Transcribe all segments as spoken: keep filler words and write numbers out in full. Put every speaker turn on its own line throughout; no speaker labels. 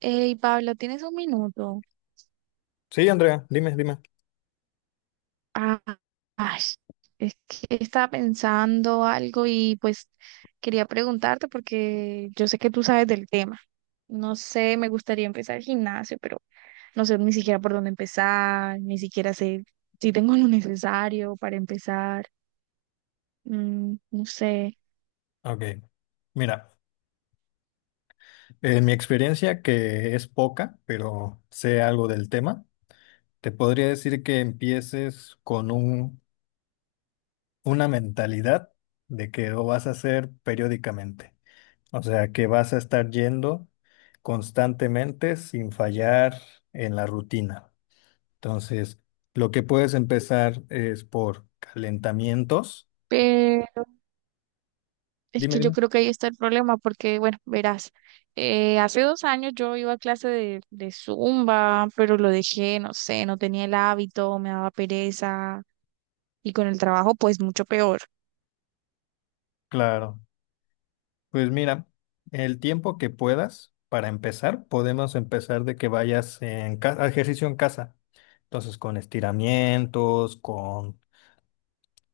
Hey, Pablo, ¿tienes un minuto?
Sí, Andrea, dime, dime.
Ah, ay, es que estaba pensando algo y pues quería preguntarte porque yo sé que tú sabes del tema. No sé, me gustaría empezar el gimnasio, pero no sé ni siquiera por dónde empezar, ni siquiera sé si tengo lo necesario para empezar. Mm, no sé.
Ok. Mira, en mi experiencia, que es poca, pero sé algo del tema, te podría decir que empieces con un, una mentalidad de que lo vas a hacer periódicamente. O sea, que vas a estar yendo constantemente sin fallar en la rutina. Entonces, lo que puedes empezar es por calentamientos.
Es
Dime,
que yo
dime.
creo que ahí está el problema, porque, bueno, verás, eh, hace dos años yo iba a clase de, de Zumba, pero lo dejé, no sé, no tenía el hábito, me daba pereza, y con el trabajo, pues mucho peor.
Claro. Pues mira, el tiempo que puedas para empezar, podemos empezar de que vayas en ca- a ejercicio en casa. Entonces, con estiramientos, con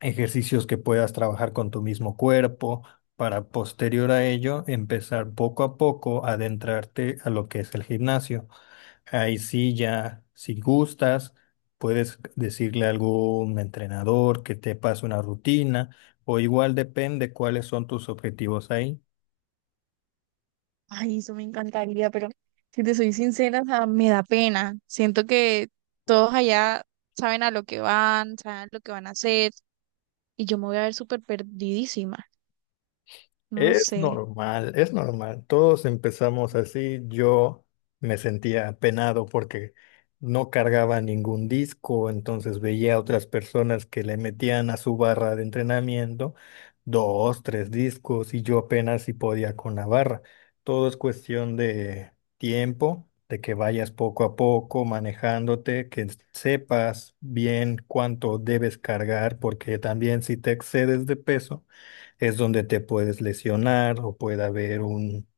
ejercicios que puedas trabajar con tu mismo cuerpo, para posterior a ello empezar poco a poco a adentrarte a lo que es el gimnasio. Ahí sí, ya, si gustas, puedes decirle a algún entrenador que te pase una rutina o igual depende cuáles son tus objetivos ahí.
Ay, eso me encantaría, pero si te soy sincera, o sea, me da pena. Siento que todos allá saben a lo que van, saben lo que van a hacer, y yo me voy a ver súper perdidísima. No lo
Es
sé.
normal, es normal. Todos empezamos así. Yo me sentía apenado porque no cargaba ningún disco, entonces veía a otras personas que le metían a su barra de entrenamiento dos, tres discos y yo apenas si podía con la barra. Todo es cuestión de tiempo, de que vayas poco a poco manejándote, que sepas bien cuánto debes cargar, porque también si te excedes de peso es donde te puedes lesionar o puede haber un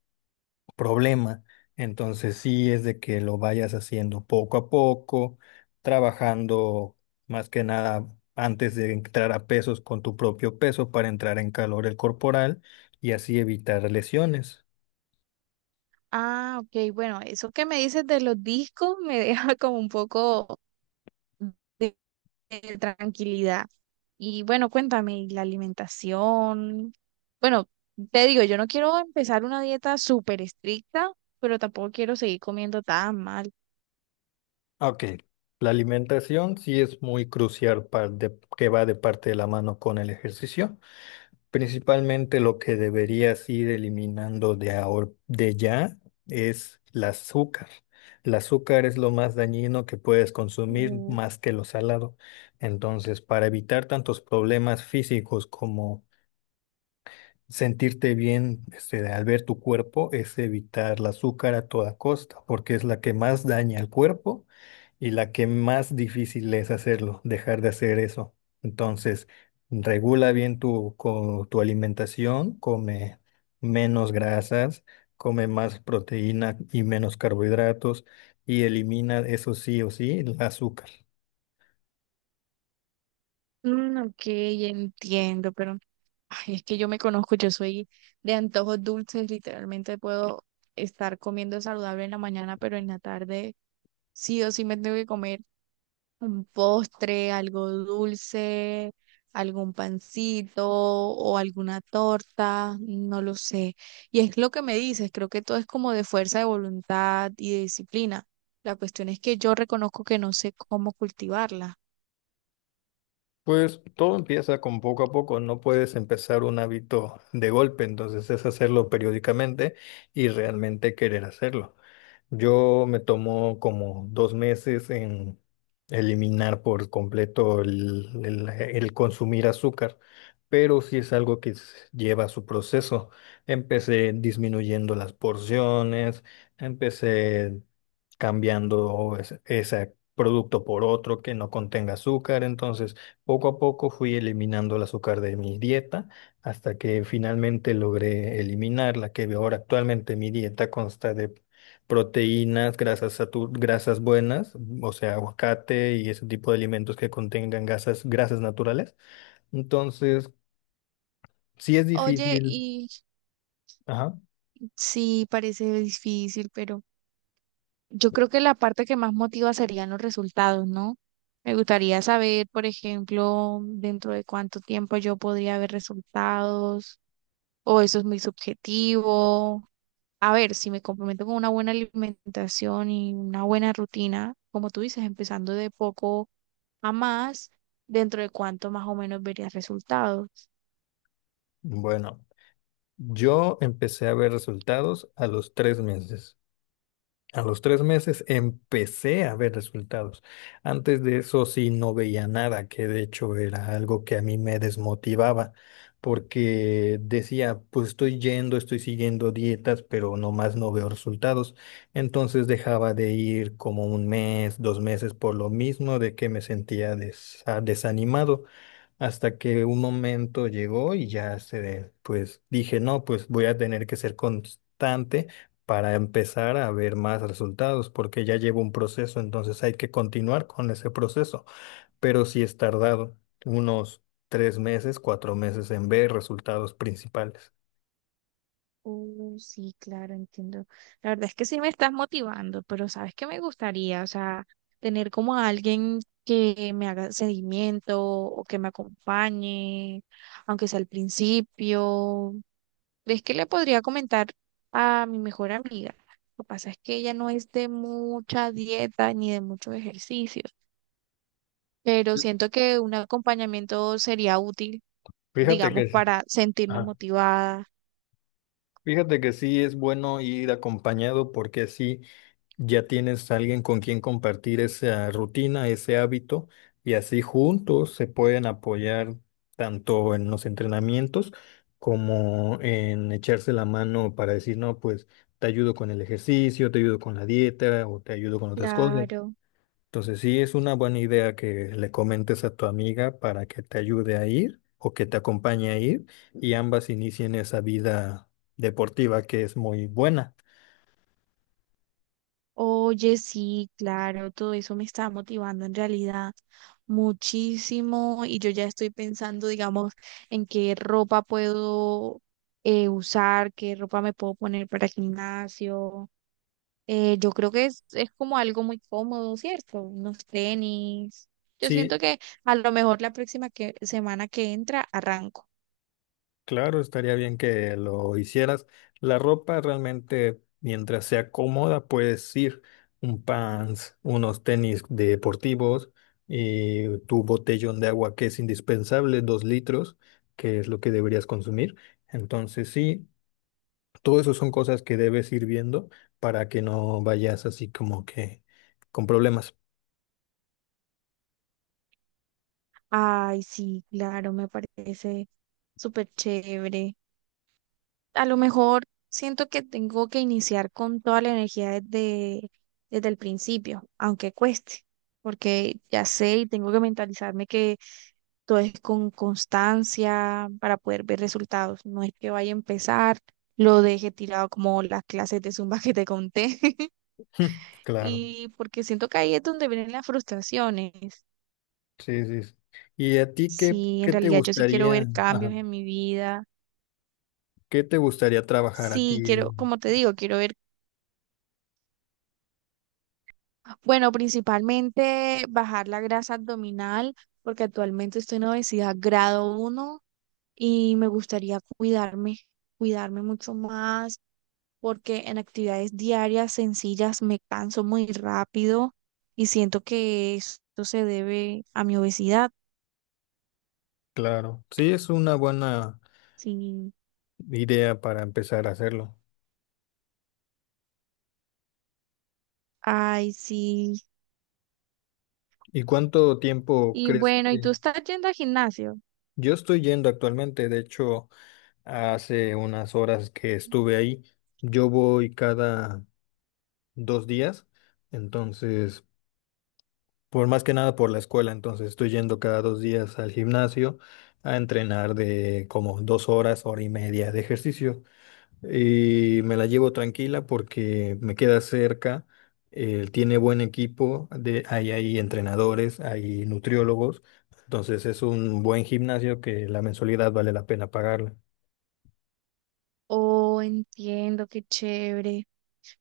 problema. Entonces sí es de que lo vayas haciendo poco a poco, trabajando más que nada antes de entrar a pesos con tu propio peso para entrar en calor el corporal y así evitar lesiones.
Ah, ok, bueno, eso que me dices de los discos me deja como un poco. de, de tranquilidad. Y bueno, cuéntame, ¿y la alimentación? Bueno, te digo, yo no quiero empezar una dieta súper estricta, pero tampoco quiero seguir comiendo tan mal.
Ok, la alimentación sí es muy crucial par- de- que va de parte de la mano con el ejercicio. Principalmente lo que deberías ir eliminando de ahor- de ya es el azúcar. El azúcar es lo más dañino que puedes consumir
Mm,
más que lo salado. Entonces, para evitar tantos problemas físicos como sentirte bien este, al ver tu cuerpo es evitar el azúcar a toda costa, porque es la que más daña al cuerpo y la que más difícil es hacerlo, dejar de hacer eso. Entonces, regula bien tu, co- tu alimentación, come menos grasas, come más proteína y menos carbohidratos y elimina eso sí o sí el azúcar.
mm, ok, entiendo, pero ay, es que yo me conozco, yo soy de antojos dulces, literalmente puedo estar comiendo saludable en la mañana, pero en la tarde sí o sí me tengo que comer un postre, algo dulce, algún pancito o alguna torta, no lo sé. Y es lo que me dices, creo que todo es como de fuerza de voluntad y de disciplina. La cuestión es que yo reconozco que no sé cómo cultivarla.
Pues todo empieza con poco a poco, no puedes empezar un hábito de golpe, entonces es hacerlo periódicamente y realmente querer hacerlo. Yo me tomo como dos meses en eliminar por completo el, el- el consumir azúcar, pero sí es algo que s- lleva su proceso. Empecé disminuyendo las porciones, empecé cambiando es- ese producto por otro que no contenga azúcar, entonces... Poco a poco fui eliminando el azúcar de mi dieta hasta que finalmente logré eliminarla, que ahora actualmente mi dieta consta de proteínas, grasas satu- grasas buenas, o sea, aguacate y ese tipo de alimentos que contengan grasas, grasas naturales. Entonces, sí es
Oye,
difícil.
y
Ajá.
sí, parece difícil, pero yo creo que la parte que más motiva serían los resultados, ¿no? Me gustaría saber, por ejemplo, dentro de cuánto tiempo yo podría ver resultados o eso es muy subjetivo. A ver, si me comprometo con una buena alimentación y una buena rutina, como tú dices, empezando de poco a más, dentro de cuánto más o menos verías resultados.
Bueno, yo empecé a ver resultados a los tres meses. A los tres meses empecé a ver resultados. Antes de eso sí no veía nada, que de hecho era algo que a mí me desmotivaba, porque decía, pues estoy yendo, estoy siguiendo dietas, pero nomás no veo resultados. Entonces dejaba de ir como un mes, dos meses por lo mismo de que me sentía desa- desanimado. Hasta que un momento llegó y ya se, de- pues dije, no, pues voy a tener que ser constante para empezar a ver más resultados, porque ya llevo un proceso, entonces hay que continuar con ese proceso. Pero sí es tardado unos tres meses, cuatro meses en ver resultados principales.
Uh, sí, claro, entiendo. La verdad es que sí me estás motivando, pero sabes que me gustaría, o sea, tener como a alguien que me haga seguimiento o que me acompañe, aunque sea al principio. ¿Crees que le podría comentar a mi mejor amiga? Lo que pasa es que ella no es de mucha dieta ni de muchos ejercicios, pero siento que un acompañamiento sería útil,
Fíjate
digamos,
que, sí.
para sentirme
Ajá.
motivada.
Fíjate que sí es bueno ir acompañado porque sí, ya tienes alguien con quien compartir esa rutina, ese hábito, y así juntos se pueden apoyar tanto en los entrenamientos como en echarse la mano para decir, no, pues te ayudo con el ejercicio, te ayudo con la dieta o te ayudo con otras cosas.
Claro.
Entonces sí es una buena idea que le comentes a tu amiga para que te ayude a ir o que te acompañe a ir y ambas inicien esa vida deportiva que es muy buena.
Oye, sí, claro, todo eso me está motivando en realidad muchísimo y yo ya estoy pensando, digamos, en qué ropa puedo eh, usar, qué ropa me puedo poner para el gimnasio. Eh, yo creo que es, es como algo muy cómodo, ¿cierto? Unos tenis. Yo siento
Sí.
que a lo mejor la próxima que, semana que entra arranco.
Claro, estaría bien que lo hicieras. La ropa realmente, mientras sea cómoda, puedes ir un pants, unos tenis deportivos y tu botellón de agua que es indispensable, dos litros, que es lo que deberías consumir. Entonces, sí, todo eso son cosas que debes ir viendo para que no vayas así como que con problemas.
Ay, sí, claro, me parece súper chévere. A lo mejor siento que tengo que iniciar con toda la energía desde, desde el principio, aunque cueste, porque ya sé y tengo que mentalizarme que todo es con constancia para poder ver resultados. No es que vaya a empezar, lo deje tirado como las clases de Zumba que te conté.
Claro,
Y porque siento que ahí es donde vienen las frustraciones.
sí, sí, sí. ¿Y a ti qué,
Si en
qué te
realidad yo sí quiero
gustaría,
ver cambios
ajá,
en mi vida.
qué te gustaría trabajar a
Sí,
ti?
quiero, como te digo, quiero ver. Bueno, principalmente bajar la grasa abdominal, porque actualmente estoy en obesidad grado uno y me gustaría cuidarme, cuidarme mucho más, porque en actividades diarias sencillas me canso muy rápido y siento que esto se debe a mi obesidad.
Claro, sí, es una buena
Sí,
idea para empezar a hacerlo.
ay, sí.
¿Y cuánto tiempo
Y
crees
bueno, ¿y tú
que
estás yendo al gimnasio?
yo estoy yendo actualmente? De hecho, hace unas horas que estuve ahí, yo voy cada dos días, entonces, por más que nada por la escuela, entonces estoy yendo cada dos días al gimnasio a entrenar de como dos horas, hora y media de ejercicio, y me la llevo tranquila porque me queda cerca, eh, tiene buen equipo, de, hay, hay entrenadores, hay nutriólogos, entonces es un buen gimnasio que la mensualidad vale la pena pagarla.
Oh, entiendo, qué chévere.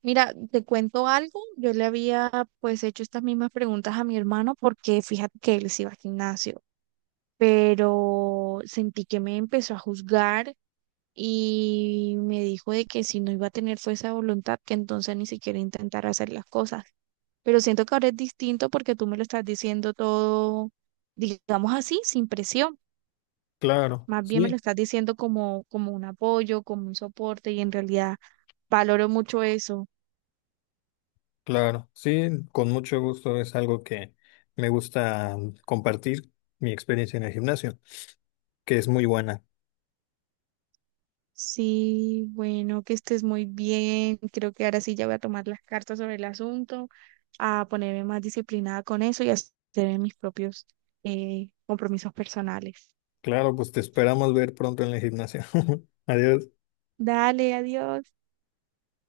Mira, te cuento algo. Yo le había pues hecho estas mismas preguntas a mi hermano porque fíjate que él sí iba al gimnasio, pero sentí que me empezó a juzgar y me dijo de que si no iba a tener fuerza de voluntad, que entonces ni siquiera intentara hacer las cosas. Pero siento que ahora es distinto porque tú me lo estás diciendo todo, digamos así, sin presión.
Claro,
Más bien me lo
sí,
estás diciendo como, como un apoyo, como un soporte y en realidad valoro mucho eso.
claro, sí, con mucho gusto es algo que me gusta compartir mi experiencia en el gimnasio, que es muy buena.
Sí, bueno, que estés muy bien. Creo que ahora sí ya voy a tomar las cartas sobre el asunto, a ponerme más disciplinada con eso y a hacer mis propios eh, compromisos personales.
Claro, pues te esperamos ver pronto en el gimnasio. Adiós.
Dale, adiós.